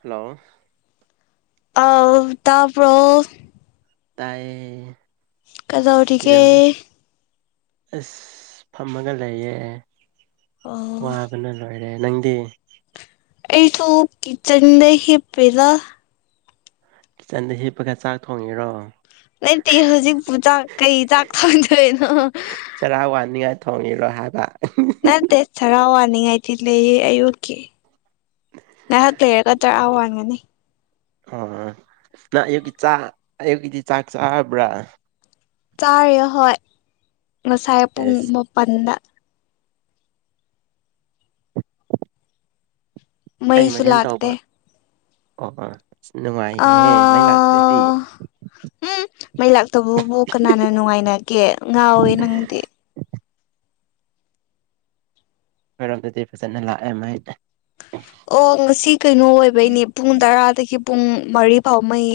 Hello ꯑꯥꯎ ꯇꯥꯄ꯭ꯔꯣ ꯇꯥꯏ ꯀꯩꯗꯧꯔꯦ ꯀꯗꯧꯔꯤꯒꯦ ꯑꯁ ꯐꯝꯃꯒ ꯂꯩꯌꯦ ꯑꯣ ꯋꯥꯕꯅ ꯂꯣꯏꯔꯦ ꯅꯪꯗꯤ ꯑꯩꯁꯨ ꯀꯤꯠꯆꯟꯗ ꯍꯤꯞꯄꯤꯗ ꯀꯤꯠꯆꯟꯗ ꯍꯤꯞꯄꯒ ꯆꯥꯛ ꯊꯣꯡꯉꯤꯔꯣ ꯂꯩꯇꯦ ꯍꯧꯖꯤꯛꯄꯨ ꯆꯥꯛ ꯀꯩ ꯆꯥꯛ ꯊꯣꯡꯗꯣꯏꯅꯣ ꯆꯔꯥ ꯋꯥꯅꯤꯡꯉꯥꯏ ꯊꯣꯡꯉꯤꯔꯣ ꯍꯥꯏꯕ ꯅꯠꯇꯦ ꯆꯔꯥ ꯋꯥꯅꯤꯡꯉꯥꯏꯗꯤ ꯂꯩꯌꯦ ꯑꯌꯨꯛꯀꯤ ꯉꯥꯏꯍꯥꯛ ꯂꯩꯔꯒ ꯆꯔꯥ ꯋꯥꯟꯒꯅꯤ ꯅꯪ ꯑꯌꯨꯛꯀꯤ ꯆꯥꯛ ꯑꯌꯨꯛꯀꯤꯗꯤ ꯆꯥꯛ ꯆꯥꯔꯕ꯭ꯔꯥ ꯆꯥꯔꯤ ꯍꯣꯏ ꯉꯁꯥꯏ ꯄꯨꯡ ꯑꯦꯁ ꯃꯥꯄꯜꯗ ꯀꯩ ꯃꯩꯁꯨ ꯃꯊꯦꯜ ꯂꯥꯛꯇꯦ ꯇꯧꯕ ꯑꯣ ꯑꯣ ꯑꯁ ꯅꯨꯡꯉꯥꯏꯔꯦꯍꯦ ꯃꯩ ꯂꯥꯛꯇ꯭ꯔꯗꯤ ꯑꯥ ꯎꯝ ꯃꯩ ꯂꯥꯛꯇꯕꯕꯨ ꯀꯅꯥꯅ ꯅꯨꯡꯉꯥꯏꯅꯒꯦ ꯉꯥꯎꯋꯦ ꯅꯪꯗꯤ ꯈꯣꯏꯔꯣꯝꯗꯗꯤ ꯐꯖꯅ ꯂꯥꯛꯑꯦ ꯃꯥꯏ ꯑꯣ ꯉꯁꯤ ꯀꯩꯅꯣ ꯑꯣꯏꯕꯩꯅꯦ ꯄꯨꯡ ꯇꯔꯥꯗꯒꯤ ꯄꯨꯡ ꯃꯔꯤ ꯐꯥꯎ ꯃꯩ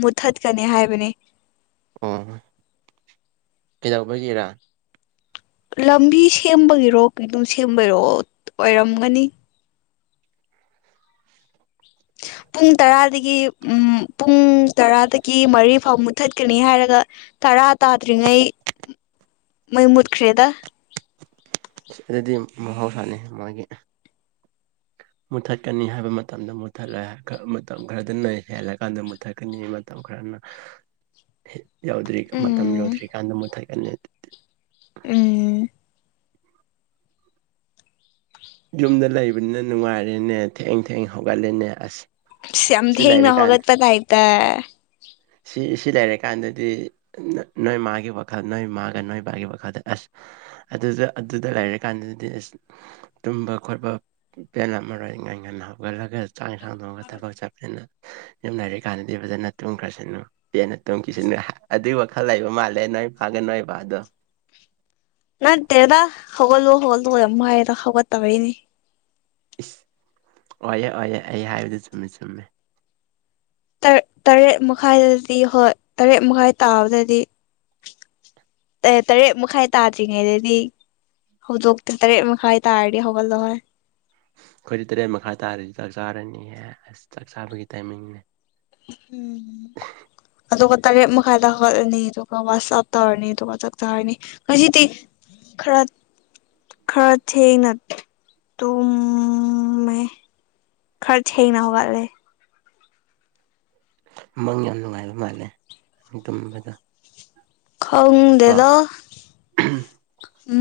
ꯃꯨꯠꯊꯠꯀꯅꯤ ꯍꯥꯏꯕꯅꯦ ꯑꯣ ꯀꯩꯗꯧꯕꯒꯤꯔꯥ ꯂꯝꯕꯤ ꯁꯦꯝꯕꯒꯤꯔꯣ ꯀꯩꯅꯣ ꯁꯦꯝꯕꯒꯤꯔꯣ ꯑꯣꯏꯔꯝꯒꯅꯤ ꯄꯨꯡ ꯇꯔꯥꯗꯒꯤ ꯎꯝ ꯄꯨꯡ ꯄꯨꯡ ꯇꯔꯥꯗꯒꯤ ꯃꯔꯤ ꯐꯥꯎ ꯃꯨꯊꯠꯀꯅꯤ ꯍꯥꯏꯔꯒ ꯇꯔꯥ ꯇꯥꯗ꯭ꯔꯤꯉꯩ ꯃꯩ ꯃꯨꯠꯈ꯭ꯔꯦꯗ ꯑꯗꯨꯗꯤ ꯃꯍꯧꯁꯥꯅꯤ ꯃꯣꯏꯒꯤ ꯃꯨꯠꯊꯠꯀꯅꯤ ꯍꯥꯏꯕ ꯃꯇꯝꯗ ꯃꯨꯠꯊꯠꯂꯦ ꯈ ꯃꯇꯝ ꯈꯔꯗꯅ ꯍꯦꯜꯂꯀꯥꯟꯗ ꯃꯨꯠꯊꯠꯀꯅꯤ ꯃꯇꯝ ꯈꯔꯥꯅ [inaudible] ꯌꯧꯗ꯭ꯔꯤ ꯃꯇꯝ ꯎꯝ ꯌꯧꯗ꯭ꯔꯤꯀꯥꯟꯗ ꯃꯨꯊꯠꯀꯅꯤ ꯎꯝ ꯌꯨꯝꯗ ꯂꯩꯕꯅꯤꯅ ꯅꯨꯡꯉꯥꯏꯔꯦꯅꯦ ꯊꯦꯡ ꯊꯦꯡ ꯍꯧꯒꯠꯂꯦꯅꯦ ꯑꯁ ꯁꯤꯁ ꯌꯥꯝ ꯁꯤ ꯊꯦꯡꯅ ꯂꯩꯔꯀꯥꯟ ꯍꯧꯒꯠꯄ ꯇꯥꯏꯞꯇ ꯁꯤꯁꯤ ꯂꯩꯔꯀꯥꯟꯗꯗꯤ ꯅꯣꯏ ꯃꯥꯒꯤ ꯋꯥꯈꯜ ꯅꯣꯏ ꯃꯥꯒ ꯅꯣꯏ ꯕꯥꯒꯤ ꯋꯥꯈꯜꯗ ꯑꯁ ꯑꯗꯨꯖꯨ ꯑꯗꯨꯗ ꯂꯩꯔꯀꯥꯟꯗꯗꯤ ꯑꯁ ꯇꯨꯝꯕ ꯈꯣꯠꯄ ꯄꯦꯜꯂꯝ ꯃꯔꯣꯏ ꯉꯟ ꯉꯟꯅ ꯍꯧꯒꯠꯂꯒ ꯆꯥꯛ ꯏꯟꯁꯥꯡ ꯊꯣꯡꯉꯒ ꯊꯕꯛ ꯆꯥꯠꯄꯅꯤꯅ ꯌꯨꯝ ꯂꯩꯥꯔꯤ ꯀꯥꯟꯗꯗꯤ ꯐꯖꯅ ꯇꯨꯝꯈ꯭ꯔꯁꯅꯨ ꯄꯦꯅ ꯇꯨꯝꯈꯤꯁꯅꯨ ꯑꯗꯨꯒꯤ ꯋꯥꯈꯜ ꯂꯩꯕ ꯃꯥꯜꯂꯦ ꯅꯣꯏꯄꯥꯒ ꯅꯣꯏꯕꯥꯗꯣ ꯅꯠꯇꯦꯗ ꯍꯧꯒꯠꯂꯣ-ꯍꯧꯒꯠꯂꯣ ꯌꯥꯝ ꯍꯥꯏꯌꯦꯗ ꯍꯧꯒꯠ ꯇꯕꯩꯅꯤ ꯏꯁ ꯑꯣꯏꯌꯦ-ꯑꯣꯏꯌꯦ ꯑꯩ ꯍꯥꯏꯕꯗꯨ ꯆꯨꯝꯃꯦ ꯆꯨꯝꯃꯦ ꯇꯔꯦꯠ ꯃꯈꯥꯏꯗꯗꯤ ꯍꯣꯏ ꯇꯔꯦꯠ ꯃꯈꯥꯏ ꯇꯥꯕꯗꯗꯤ ꯑꯦ ꯇꯔꯦꯠ ꯃꯈꯥꯏ ꯇꯥꯗ꯭ꯔꯤꯉꯩꯗꯗꯤ ꯍꯧꯗꯣꯛꯇꯦ ꯇꯔꯦꯠ ꯃꯈꯥꯏ ꯇꯥꯔꯗꯤ ꯍꯧꯒꯠꯂꯣ ꯍꯥꯏ ꯑꯩꯈꯣꯏꯗꯤ ꯇꯔꯦꯠ ꯃꯈꯥꯏ ꯇꯥꯔꯗꯤ ꯆꯥꯛ ꯆꯥꯔꯅꯤꯍꯦ ꯑꯁ ꯆꯥꯛ ꯆꯥꯕꯒꯤ ꯇꯥꯏꯃꯤꯡꯅꯦ ꯎꯝ ꯑꯗꯨꯒ ꯇꯔꯦꯠ ꯃꯈꯥꯏꯗ ꯍꯧꯒꯠꯂꯅꯤ ꯑꯗꯨꯒ ꯋꯥꯁ ꯑꯞ ꯇꯧꯔꯅꯤ ꯑꯗꯨꯒ ꯆꯥꯛ ꯆꯥꯔꯅꯤ ꯉꯁꯤꯗꯤ ꯈꯔ ꯈꯔ ꯊꯦꯡꯅ ꯇꯨꯝꯃꯦ ꯈꯔ ꯊꯦꯡꯅ ꯍꯧꯒꯠꯂꯦ ꯃꯪ ꯌꯥꯝ ꯅꯨꯡꯉꯥꯏꯕ ꯃꯥꯜꯂꯦ ꯇꯨꯝꯕꯗꯣ ꯀꯣ ꯈꯪꯗꯦꯗ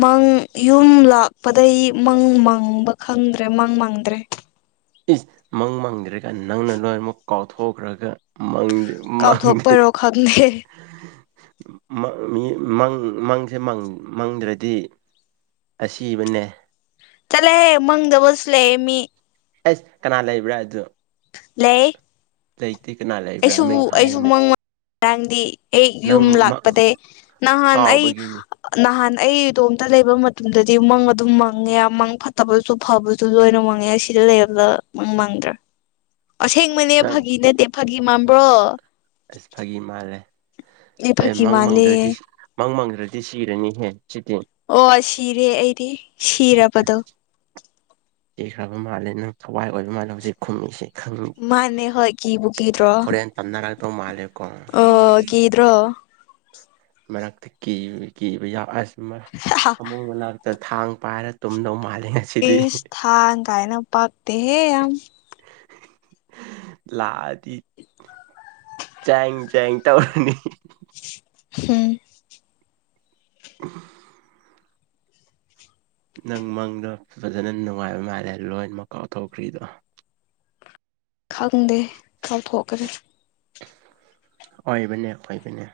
ꯃꯪ ꯌꯨꯝ ꯂꯥꯛꯄꯗꯩ ꯃꯪ ꯃꯪꯕ ꯈꯪꯗ꯭ꯔꯦ ꯃꯪ ꯃꯪꯗ꯭ꯔꯦ ꯏꯁ ꯃꯪ ꯃꯪꯗ꯭ꯔꯦꯒꯥꯏꯅ ꯅꯪꯅ ꯂꯣꯏꯅꯃꯨꯛ ꯀꯥꯎꯊꯣꯛꯈ꯭ꯔꯒ ꯃꯪꯗꯦ ꯃꯪꯗꯦ ꯀꯥꯎꯊꯣꯛꯄꯩꯔꯣ ꯈꯪꯗꯦ ꯃꯪ ꯃꯤ ꯃꯪ ꯃꯪꯖꯦ ꯃꯪ ꯃꯪꯗ꯭ꯔꯗꯤ ꯑꯁꯤꯕꯅꯦ ꯆꯠꯂꯣꯍꯦ ꯃꯪꯗꯕꯁꯨ ꯂꯩꯌꯦ ꯃꯤ ꯑꯁ ꯀꯅꯥ ꯂꯩꯕ꯭ꯔꯥ ꯑꯗꯨ ꯂꯩ ꯂꯩꯇꯦ ꯀꯅꯥ ꯂꯩꯕ꯭ꯔꯥ ꯑꯩꯁꯨ ꯃꯤꯡ ꯑꯩꯁꯨ ꯍꯥꯏꯌꯨꯅꯦ ꯃꯪ ꯉꯔꯥꯡꯗꯤ ꯑꯩ ꯅꯪ ꯌꯨꯝ ꯂꯥꯛꯄꯗꯩ ꯅꯍꯥꯟ ꯑꯩ ꯀꯥꯎꯕꯒꯤꯅꯤ ꯅꯍꯥꯟ ꯑꯩ ꯏꯇꯣꯝꯇ ꯂꯩꯕ ꯃꯇꯝꯗꯗꯤ ꯃꯪ ꯑꯗꯨꯝ ꯃꯪꯉꯦ ꯃꯪ ꯐꯠꯇꯕ ꯁꯨ ꯐꯕꯁꯨ ꯂꯣꯏꯅ ꯃꯪꯉꯦ ꯁꯤꯗ ꯂꯩꯔꯕꯗ ꯃꯪ ꯃꯪꯗ꯭ꯔꯦ ꯑꯁꯦꯡꯕꯅꯦ ꯅꯪ ꯐꯥꯒꯤ ꯅꯠꯇꯦ ꯐꯥꯒꯤ ꯃꯥꯟꯕ꯭ꯔꯣ ꯑꯁ ꯐꯥꯒꯤ ꯃꯥꯜꯂꯦ ꯑꯦ ꯐꯥꯒꯤ ꯃꯪ ꯃꯥꯜꯂꯦ ꯃꯪꯗ꯭ꯔꯗꯤ ꯃꯪ ꯃꯪꯗ꯭ꯔꯗꯤ ꯁꯤꯔꯅꯤꯍꯦ ꯁꯤꯇꯦ ꯑꯣ ꯁꯤꯔꯦ ꯑꯩꯗꯤ ꯁꯤꯔꯕꯗꯣ ꯆꯤꯈ꯭ꯔꯕ ꯃꯥꯜꯂꯦ ꯅꯪ ꯊꯋꯥꯏ ꯑꯣꯏꯕ ꯃꯥꯜꯂꯦ ꯍꯧꯖꯤꯛ ꯈꯨꯝꯃꯤꯁꯦ ꯈꯪ ꯃꯥꯅꯦ ꯍꯣꯏ ꯀꯤꯕꯨ ꯀꯤꯗ꯭ꯔꯣ ꯍꯣꯔꯦꯟ ꯇꯝꯅꯔꯛꯇꯧ ꯃꯥꯜꯂꯦꯀꯣ ꯑ ꯀꯤꯗ꯭ꯔꯣ ꯃꯔꯛꯇ ꯀꯤ ꯀꯤꯕ ꯌꯥꯎ ꯑꯁ ꯑꯃꯨꯛ ꯃꯅꯥꯛ ꯊꯥꯡ ꯄꯥꯏꯔ ꯇꯨꯝꯗꯧ ꯃꯥꯜꯂꯦꯉꯁꯤ ꯏꯁ ꯊꯥꯡ ꯀꯥꯏꯅ ꯄꯥꯛꯇꯦꯍꯦ ꯌꯥꯝ ꯍꯦ-ꯍꯤ-ꯍꯤ ꯂꯥꯛꯑꯗꯤ ꯆꯥꯏꯡ-ꯆꯦꯡ ꯇꯧꯔꯅꯤ ꯍꯨꯝ [inaudible] ꯅꯪ ꯃꯪꯗꯣ ꯐꯖꯅ ꯅꯨꯡꯉꯥꯏꯔ ꯃꯥꯜꯂꯦ ꯂꯣꯏꯅꯃꯛ ꯀꯥꯎꯊꯣꯛꯈ꯭ꯔꯤꯗꯣ ꯈꯪꯗꯦ ꯀꯥꯎꯊꯣꯛꯀꯔꯦ ꯑꯣꯏꯕꯅꯦ ꯑꯣꯏꯕꯅꯦ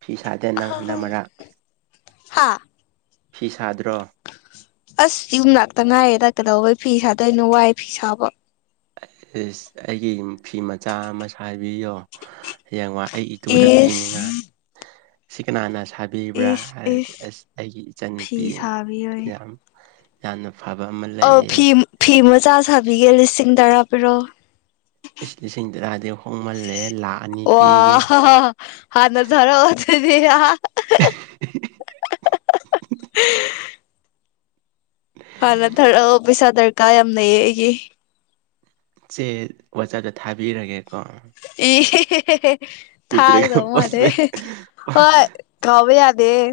ꯐꯤ ꯁꯥꯗꯦ ꯅꯪ ꯍꯟꯗꯛꯃꯔꯛ ꯍꯥ ꯐꯤ ꯁꯥꯗ꯭ꯔꯣ ꯑꯁ ꯌꯨꯝꯂꯥꯛꯇ ꯉꯥꯏꯔꯤꯗ ꯀꯩꯗꯧꯕꯩ ꯐꯤ ꯁꯥꯗꯣꯏꯅꯣ ꯋꯥꯏ ꯐꯤ ꯁꯕꯥ ꯑꯦꯁ ꯑꯩꯒꯤ ꯐꯤ ꯃꯆꯥ ꯑꯃ ꯁꯥ ꯍꯥꯟꯕꯤꯌꯣ ꯍꯌꯦꯡꯋꯥꯏ ꯑꯩ ꯏꯗꯨꯗ ꯏꯁ ꯄꯤꯅꯤꯡꯉꯥꯏ ꯁꯤ ꯀꯅꯥꯟ ꯁꯥ ꯄꯤꯕ꯭ꯔꯥ ꯏꯁ ꯍꯥꯏꯔꯗꯤ ꯏꯁ ꯑ꯭ꯁ ꯑꯩꯒꯤ ꯏꯆꯟꯅꯨꯄꯤ ꯐꯤ ꯁꯥꯕꯤꯌꯣꯌꯦ ꯌꯥꯝ ꯌꯥꯝꯅ ꯐꯕ ꯑꯃ [unintelligible] ꯑꫭ ꯐꯤ-ꯐꯤ ꯃꯆꯥ ꯁꯥꯕꯤꯒꯦ ꯂꯤꯁꯤꯡ ꯇꯔꯥ ꯄꯤꯔꯣ ꯏꯁ ꯂꯤꯁꯤꯡ ꯇꯔꯥꯗꯤ ꯍꯣꯡꯃꯜꯂꯦ ꯂꯥꯛ ꯑꯅꯤ ꯑꫭꯋꯥ ꯄꯤꯒꯦ ꯍꯥ-ꯍꯥ ꯐꯥꯅ ꯊꯔꯛꯑꫭ ꯍꯤ-ꯍꯤ-ꯍꯥ-ꯍꯥꯥ ꯍꯥꯟꯅ ꯊꯥꯔꯛꯑꯣ ꯄꯩꯁꯥ ꯗꯔꯀꯥ ꯌꯥꯝ ꯂꯩꯑꯦ ꯑꯩꯒꯤ ꯁꯦ ꯋꯥꯆꯞꯇ ꯊꯥꯕꯤꯔꯒꯦꯀꯣ ꯏ-ꯍꯤ-ꯍꯤ-ꯍꯤ-ꯍꯦ ꯅꯠꯇ꯭ꯔꯒ ꯊꯥꯒꯗꯧ ꯃꯥꯜꯂꯦ ꯄꯣꯁꯃꯦꯟ ꯍꯦ-ꯍꯦ ꯍꯣꯏ ꯀꯧꯕꯌꯗꯦ ꯍꯦ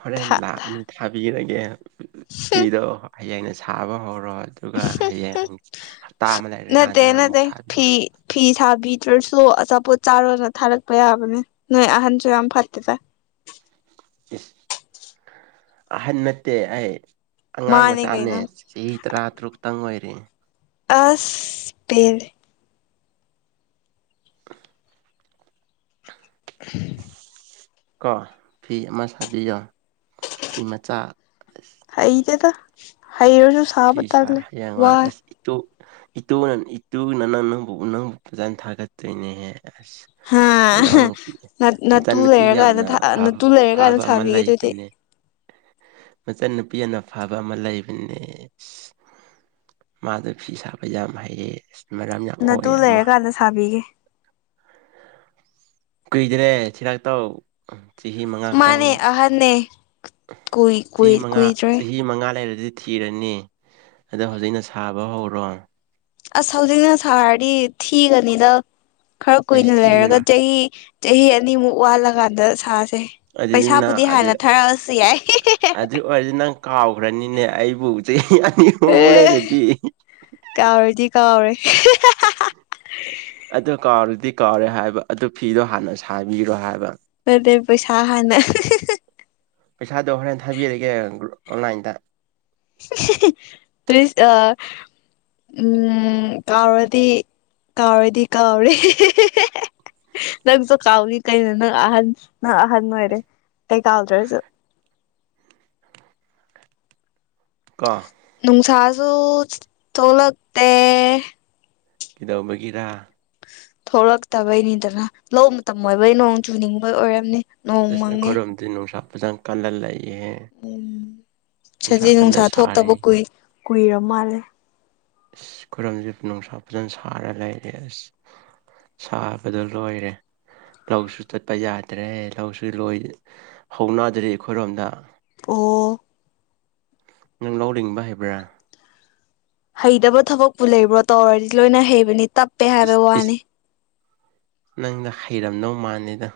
ꯍꯣꯔꯦꯟ ꯂꯥꯛꯑꯅꯤ ꯊꯥꯕꯤꯔꯒꯦ ꯐꯤꯗꯣ ꯍꯩꯌꯦꯡ ꯁꯥꯕ ꯍꯧꯔꯣ ꯑꯗꯨꯒ ꯍꯌꯦꯡ ꯍꯞꯇ ꯑꯃ ꯅꯠꯇꯦ ꯂꯩꯔꯀꯥꯟꯗ ꯑꯃꯨꯛ ꯅꯠꯇꯦ ꯐꯤ ꯊꯥꯕꯤꯔꯣ ꯐꯤ ꯁꯥꯕꯤꯗ꯭ꯔꯁꯨ ꯑꯆꯥꯄꯣꯠ ꯆꯥꯔꯣꯅ ꯊꯥꯔꯛꯄ ꯌꯥꯕꯅꯦ ꯅꯣꯏ ꯑꯍꯟꯁꯨ ꯌꯥꯝ ꯐꯠꯇꯦꯗ ꯏ꯭ꯁ ꯑꯍꯟ ꯅꯠꯇꯦ ꯑꯩ ꯑꯉꯥꯡ ꯃꯥꯅꯦ ꯃꯆꯥꯅꯦ ꯀꯩꯅꯣ ꯆꯍꯤ ꯇꯔꯥ ꯇꯔꯨꯛꯇꯪ ꯑꯣꯏꯔꯦ ꯑꯁ ꯄꯦꯜꯂꯦ inaudible ꯀꯣ ꯐꯤ ꯑꯃ ꯁꯥꯕꯤꯌꯣ ꯐꯤ ꯃꯆꯥ ꯑꯁ ꯍꯩꯇꯦꯗ ꯍꯩꯔꯁꯨ ꯁꯥꯕ ꯇꯂ ꯋꯥ ꯏꯇꯨ-ꯏꯇꯨꯅ-ꯍꯇꯨꯅ ꯅꯪꯕꯨ-ꯅꯪꯕꯨ ꯐꯖꯅ ꯊꯥꯒꯠꯇꯔꯦꯅꯦꯍꯦ ꯑ꯭ꯁ ꯍꯥꯥ ꯃꯅꯥꯎꯅꯨꯄꯤ ꯃꯆꯥꯟꯅꯨꯄꯤ ꯌꯥꯝꯅꯕ ꯅꯥꯇꯨ ꯂꯩꯔꯀꯥꯟꯗ ꯐꯥꯕ-ꯐꯥꯕ ꯑꯃ ꯁꯥꯕꯤꯒꯦ ꯑꯗꯨꯗꯤ ꯂꯩꯕꯅꯦ ꯃꯆꯟꯅꯨꯄꯤ ꯑꯅ ꯐꯥꯕ ꯑꯃ ꯂꯩꯕꯅꯦ ꯑꯦ ꯁꯤ ꯃꯥꯗꯣ ꯐꯤ ꯁꯥꯕ ꯌꯥꯝ ꯍꯩꯌꯦ ꯁ ꯃꯔꯝ ꯌꯥꯝ ꯅꯇꯨ ꯃꫭꯛꯑ ꯑꯃ ꯂꯩꯔꯀꯥꯟꯗ ꯁꯥꯕꯤꯒꯦ ꯀꯨꯏꯗꯔꯦ ꯊꯤꯔꯛꯇꯧ ꯆꯍꯤ ꯃꯉꯥ ꯈꯇꯪ ꯑꯍꯅꯦ ꯆꯍꯤ ꯃꯉꯥ ꯆꯍꯤ ꯆꯍꯤ ꯃꯉꯥ ꯂꯩꯔꯗꯤ ꯊꯤꯔꯅꯤ ꯑꯗꯣ ꯍꯧꯖꯤꯛꯅ ꯁꯥꯕ ꯍꯧꯔꯣ ꯑꯁ ꯍꯧꯖꯤꯛꯅ ꯁꯥꯔꯗꯤ ꯊꯤꯒꯅꯤꯗ ꯈꯔ ꯑꯩꯁ ꯀꯨꯏꯅ ꯂꯩꯔꯒ ꯊꯤꯔꯣꯏ ꯆꯍꯤ ꯆꯍꯤ ꯑꯅꯤꯃꯨꯛ ꯋꯥꯜꯂꯀꯥꯟꯗ ꯁꯥꯁꯦ ꯑꯗꯨꯗꯤ ꯅꯪ ꯄꯩꯁꯥꯕꯨꯗꯤ ꯍꯥꯟꯅ ꯊꯥꯔꯛꯑꯁꯨ ꯌꯥꯏ ꯍꯦ-ꯍꯦ-ꯍꯦ ꯗ꯭ꯋꯤꯗꯤ ꯅꯪ ꯀꯥꯎꯈ꯭ꯔꯅꯤꯅꯦ ꯑꯩꯕꯨ ꯆꯍꯤ ꯑꯅꯤ ꯑꯃꯨꯛ ꯑꯦ ꯂꯩꯔꯗꯤ unintelligible ꯀꯥꯎꯔꯗꯤ ꯀꯥꯎꯔꯦ ꯑꯗꯨ ꯀꯥꯎꯔꯗꯤ ꯀꯥꯎꯔꯦ ꯍꯥꯏꯕ ꯑꯗꯨ ꯐꯤꯗꯣ ꯍꯥꯟꯅ ꯁꯥꯕꯤꯔꯣ ꯍꯥꯏꯕ ꯅꯠꯇꯦ ꯄꯩꯁꯥ ꯍꯅ ꯄꯩꯁꯥꯗꯣ ꯍꯣꯔꯦꯟ ꯊꯥꯕꯤꯔꯒꯦ ꯑꯣꯟꯂꯥꯏꯟꯗ ꯍꯦ-ꯍꯦ ꯄꯜꯑꯤꯁ ꯑꯥ ꯎꯝ ꯀꯥꯎꯔꯗꯤ ꯀꯥꯎꯔꯦꯗꯤ ꯀꯥꯎꯔꯦ ꯅꯪꯁꯨ ꯀꯥꯎꯅꯤ ꯀꯩꯅꯣ ꯅꯪ ꯑꯍꯟ ꯅꯪ ꯑꯍꯟ ꯑꯣꯏꯔꯦ ꯀꯩ ꯀꯥꯎꯗ꯭ꯔꯁꯨ ꯀꯣ ꯅꯨꯡꯁꯥꯖꯨ ꯊꯣꯛꯂꯛꯇꯦ ꯀꯩꯗꯧꯕꯒꯤꯔ ꯊꯣꯛꯂꯛꯇꯕꯩꯅꯤꯗꯅ ꯂꯧ ꯃꯇꯝ ꯑꯣꯏꯕꯩ ꯅꯣꯡ ꯆꯨꯅꯤꯡꯕꯩ ꯑꯣꯏꯔꯝꯅꯤ ꯅꯣꯡ ꯑꯁ ꯃꯪꯉꯦ ꯑꯩꯈꯣꯏꯔꯣꯝꯗꯤ ꯅꯨꯡꯁꯥ ꯐꯖꯅ ꯀꯜꯂꯂꯩꯍꯦ ꯎꯝ ꯁꯖꯤ ꯅꯨꯡꯁꯥ ꯁꯥꯔꯤ ꯊꯣꯛꯇꯕ ꯀꯏ ꯀꯨꯏꯔ ꯃꯥꯜꯂꯦ ꯑꯁ ꯈꯨꯔꯨꯝꯁꯦ ꯅꯨꯡꯁꯥ ꯐꯖꯅ ꯁꯥꯔ ꯂꯩꯔꯦ ꯑꯁ ꯁꯥꯕꯗ ꯂꯣꯏꯔꯦ ꯂꯧꯁꯨ ꯆꯠꯄ ꯌꯥꯗ꯭ꯔꯦ ꯂꯧꯁꯤ ꯂꯣꯏ ꯍꯧꯅꯗ꯭ꯔꯤ ꯑꯩꯈꯣꯏꯔꯣꯝꯗ ꯑꯣ ꯅꯝ ꯂꯧꯅꯤꯡꯕ ꯍꯥꯏꯕ꯭ꯔꯥ ꯍꯩꯇꯕ ꯊꯕꯛꯄꯨ ꯂꯩꯕ꯭ꯔꯣ ꯇꯧꯔꯗꯤ ꯂꯣꯏꯅ ꯍꯩꯕꯅꯤ ꯇꯞ ꯅꯪꯗ ꯍꯩꯔꯝꯗꯧ ꯃꯥꯂꯦꯗ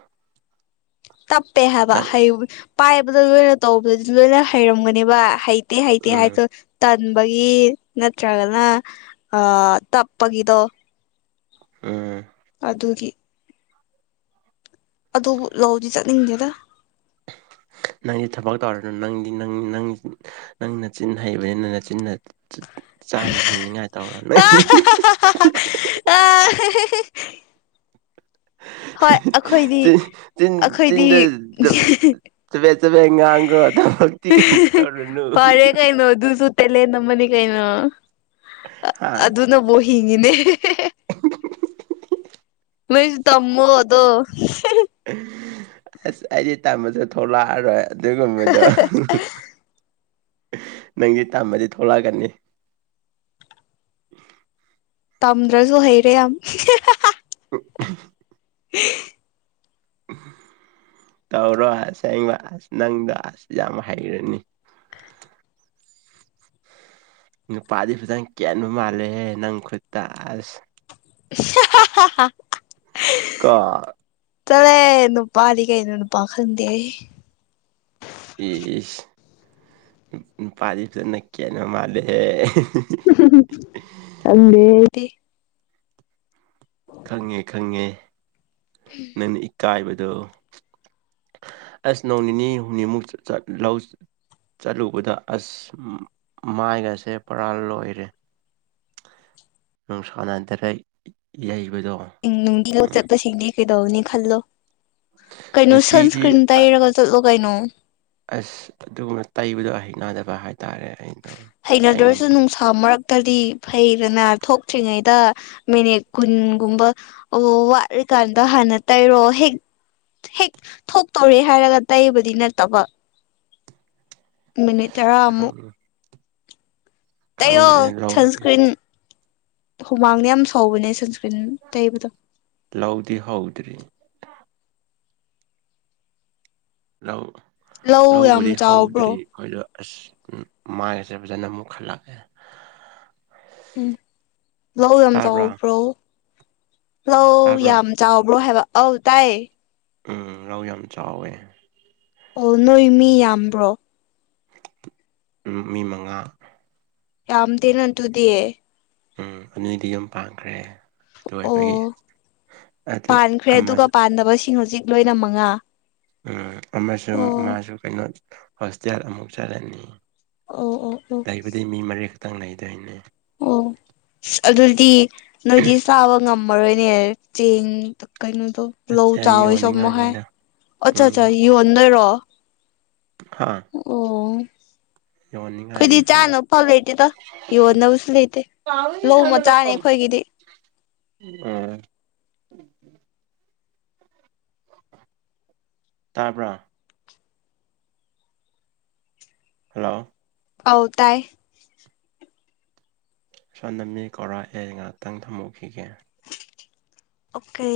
ꯇꯞꯄꯦ ꯍꯥꯏꯕ ꯍꯩ ꯄꯥꯏꯕꯗ ꯂꯣꯏꯅ ꯇꯧꯕꯗꯗꯤ ꯂꯣꯏꯅ ꯍꯩꯔꯝꯒꯅꯦꯕ ꯍꯩ ꯍꯥꯏꯗꯤ ꯍꯥꯏ ꯎꯝ ꯆ ꯇꯟꯕꯒꯤ ꯅꯠꯇ꯭ꯔꯒꯅ ꯇꯞꯄꯒꯤꯗꯣ ꯎꯝ ꯑꯗꯨꯒꯤ ꯑꯗꯨꯕꯨ ꯂꯧꯗꯤ ꯆꯠꯅꯤꯡꯗꯦꯗ [inaudible] ꯅꯪꯗꯤ ꯊꯕꯛ ꯇꯧꯔꯅ ꯅꯪꯗꯤ ꯅ ꯅꯪ ꯅꯪ ꯅꯆꯤꯟꯅ ꯍꯩꯕꯅꯤ ꯅꯪ ꯅꯆꯤꯟꯅ ꯆꯥꯅ ꯍꯤꯡꯅꯤꯉꯥꯏ ꯇꯧꯔ ꯅꯣꯏ ꯑ ꯍꯣꯏ ꯑꯩꯈꯣꯏꯗꯤ ꯆꯤꯟ ꯑꯩꯈꯣꯏꯗꯤ ꯆꯕꯦꯡ ꯆꯕꯦꯡ ꯐꯔꯦ ꯀꯩꯅꯣꯑꯗꯨꯨꯁꯨ ꯇꯦꯂꯦꯟ ꯑꯃꯅꯤ ꯀꯩꯅꯣ ꯍꯥ ꯑꯗꯨꯅꯕꯨ ꯍꯤꯡꯉꯤꯅꯦ ꯅꯣꯏꯁꯨ ꯇꯃꯨ ꯑꯗꯣ ꯑꯁ ꯑꯩꯗꯤ ꯇꯝꯃꯖꯨ ꯊꯣꯛꯂꯛꯑꯔꯣꯏ ꯑꯗꯨꯒꯨꯝꯕꯗꯣ ꯅꯪꯒꯤ ꯇꯝꯃꯗꯤ ꯊꯣꯛꯂꯛꯀꯅꯤ ꯇꯝꯗ꯭ꯔꯁꯨ ꯍꯩꯔꯦ ꯌꯥꯝ [inaudible] [inaudible] ꯇꯧꯔꯣ ꯑꯁ ꯍꯕ ꯑꯁ ꯅꯪꯗꯣ ꯑꯁ ꯌꯥꯝ ꯍꯩꯔꯅꯤ ꯅꯨꯄꯥꯗꯤ ꯐꯖꯅ ꯀꯦꯟꯕ ꯃꯥꯜꯂꯦꯍꯦ ꯅꯪ ꯈꯨꯠꯇ ꯑꯁ [inaudible] ꯀꯥ ꯆꯠꯂꯥꯍꯦ ꯅꯨꯄꯥꯗꯤ ꯀꯩꯅꯣ ꯅꯨꯄꯥ ꯈꯪꯗꯦꯍꯦ ꯏꯁ ꯅꯨꯄꯥꯥꯗꯤ ꯐꯖꯅ ꯀꯦꯟꯕꯥ ꯃꯥꯜꯂꯦꯍꯦ [inaudible] ꯈꯪꯗꯦ ꯑꯩꯗꯤ ꯈꯪꯉꯦ ꯈꯪꯉꯦ ꯅꯪꯅ ꯏꯀꯥꯏꯕꯗꯣ ꯑꯁ ꯅꯣꯡ ꯅꯤꯅꯤ ꯍꯨꯃꯅꯤ ꯃꯨꯛ ꯆꯠ ꯂꯧ ꯆꯠꯂꯨꯕꯗ ꯑꯁ ꯃꯥꯏꯒꯁꯦ ꯄꯨꯔꯥ ꯂꯣꯏꯔꯦ ꯅꯨꯡꯁꯥꯟꯅ ꯗꯥꯢꯔꯦꯛ ꯌꯩꯕꯗꯣ ꯅꯨꯪꯊꯤꯜ ꯆꯠꯄꯁꯤꯡꯗꯤ ꯀꯩꯗꯧꯅꯤ ꯈꯜꯂꯣ ꯀꯩꯅꯣ ꯅꯨꯄꯤꯗꯤ ꯁꯟꯁꯀ꯭ꯔꯤꯟ ꯇꯩꯔꯒ ꯆꯠꯂꯣ ꯀꯩꯅꯣ ꯑꯁ ꯑꯗꯨꯒꯨꯝꯅ ꯇꯩꯕꯗꯣ ꯍꯩꯩꯅꯗꯕ ꯍꯥꯏꯇꯥꯔꯦ ꯑꯩꯅ ꯍꯩꯅꯗ꯭ꯔꯔꯁꯨ ꯅꯨꯡꯁꯥ ꯥ ꯃꯔꯛꯇꯗꯤ ꯐꯩꯗꯅ ꯊꯣꯛꯇ꯭ꯔꯤꯉꯩꯗ ꯃꯤꯅꯤꯠ ꯀꯨꯟꯒꯨꯝꯕ ꯑꯣ ꯋꯥꯔꯀꯥꯟꯗ ꯍꯅ ꯇꯔꯣꯑꯣ ꯍꯦꯛ ꯍꯦꯛ ꯊꯣꯛꯇꯧꯔꯦ ꯍꯥꯏꯔꯒ ꯇꯩꯕꯗꯤ ꯅꯠꯇꯕ ꯃꯤꯅꯤꯠ ꯇꯔꯥ ꯑꯃ ꯑꯃꯨꯛ ꯈꯪ ꯇꯩꯌꯣ ꯈꯪꯗ꯭ꯔꯦ ꯂꯧꯗꯤ ꯁꯟꯁꯀ꯭ꯔꯤꯟ ꯍꯨꯃꯥꯡꯗ ꯌꯥꯝ ꯁꯕꯅꯦ ꯁꯟꯁꯀ꯭ꯔꯤꯟ ꯇꯩꯕꯗꯣ ꯂꯧꯗꯤ ꯍꯧꯗ꯭ꯔꯤ ꯂꯧ ꯂꯧ ꯌꯥꯝ ꯂꯧꯕꯗꯤ ꯆꯥꯎꯕ꯭ꯔꯣ ꯍꯧꯗ꯭ꯔꯤ ꯑꯩꯈꯣꯏꯗꯣ ꯑꯁ ꯎ ꯃꯥꯏꯉꯁꯦ ꯐꯖꯅ ꯑꯃꯨꯛ ꯈꯜꯂꯛꯑꯦ ꯎꯝ ꯂꯧ ꯌꯥꯝ ꯇꯥꯕ꯭ꯔꯥ ꯆꯥꯎꯎꯕ꯭ꯔꯣ ꯍꯂꯧ ꯇꯥꯕ꯭ꯔꯣ ꯌꯥꯝ ꯆꯥꯎꯕ꯭ꯔꯣ ꯍꯥꯏꯕ ꯑꯧ ꯇꯥꯏ ꯎꯝ ꯔꯧ ꯌꯥꯝ ꯆꯥꯎꯋꯦ ꯑꯣ ꯅꯣꯏ ꯃꯤ ꯌꯥꯝꯕ꯭ꯔꯣ ꯃꯤ ꯃꯉꯥ ꯌꯥꯝꯗꯦꯅ ꯑꯗꯨꯗꯤꯌꯦ ꯎꯝ ꯑꯗꯨꯏꯗꯤ ꯌꯥꯝ ꯄꯥꯡꯈ꯭ꯔꯦ ꯑꯣ ꯑꯗꯨ ꯄꯥꯟꯈ꯭ꯔꯦ ꯑꯗꯨꯒ ꯑꯃꯁꯨ ꯄꯥꯟꯗꯕꯁꯤꯡ ꯍꯧꯖꯤꯛ ꯂꯣꯏꯅ ꯃꯉꯥ ꯎꯝ ꯑꯃꯁꯨꯡ ꯑꯣ ꯃꯥꯁꯨ ꯀꯩꯅꯣ ꯍꯣꯁꯇꯦꯜ ꯑꯃꯨꯛ ꯆꯠꯂꯅꯤ ꯑꯣ ꯑꯣ ꯂꯩꯕꯗꯤ ꯃꯤ ꯃꯔꯤ ꯈꯛꯇꯪ ꯂꯩꯗꯣꯏꯅꯦ ꯑꯣ ꯑ ꯑꯗꯨꯗꯤ ꯅꯣꯏꯗꯤ ꯆꯥꯕ ꯉꯝꯃꯔꯣꯏꯅꯦ ꯆꯦꯡ ꯀꯩꯅꯣꯗꯣ ꯂꯧ ꯆꯦꯡ ꯆꯥꯎ ꯃ ꯍꯥꯏ ꯌꯣꯟꯅꯤꯡꯉꯥꯏꯅꯤꯗ ꯑꯆꯥ ꯑꯆꯥ ꯎꯝ ꯌꯣꯠ ꯅꯣꯏꯔꯣ ꯍꯥ ꯑꯣ ꯌꯣꯟꯅꯤꯡꯉꯥꯏꯅꯤ ꯑꯈꯣꯏꯗꯤ ꯆꯥꯅ ꯐꯥꯎꯂ ꯂꯩꯇꯦꯇ ꯌꯣꯟꯅꯕꯁꯨ ꯂꯩꯇꯦ ꯂꯧ ꯃꯆꯥꯅꯦ ꯎꯝ ꯑꯩꯈꯣꯏꯒꯤꯗꯤ꯫ ꯎꯝ ꯇꯥꯕꯔꯥ ꯍꯜꯂꯣ ꯑꯧ ꯇꯥꯏ ꯁꯣꯅꯅꯤ ꯀꯧꯔꯥ ꯑꯦ ꯉꯥꯏꯍꯥꯛꯇꯪ ꯊꯝꯃꯧꯈꯤꯒꯦ꯫ ꯑꯣꯀꯦ꯫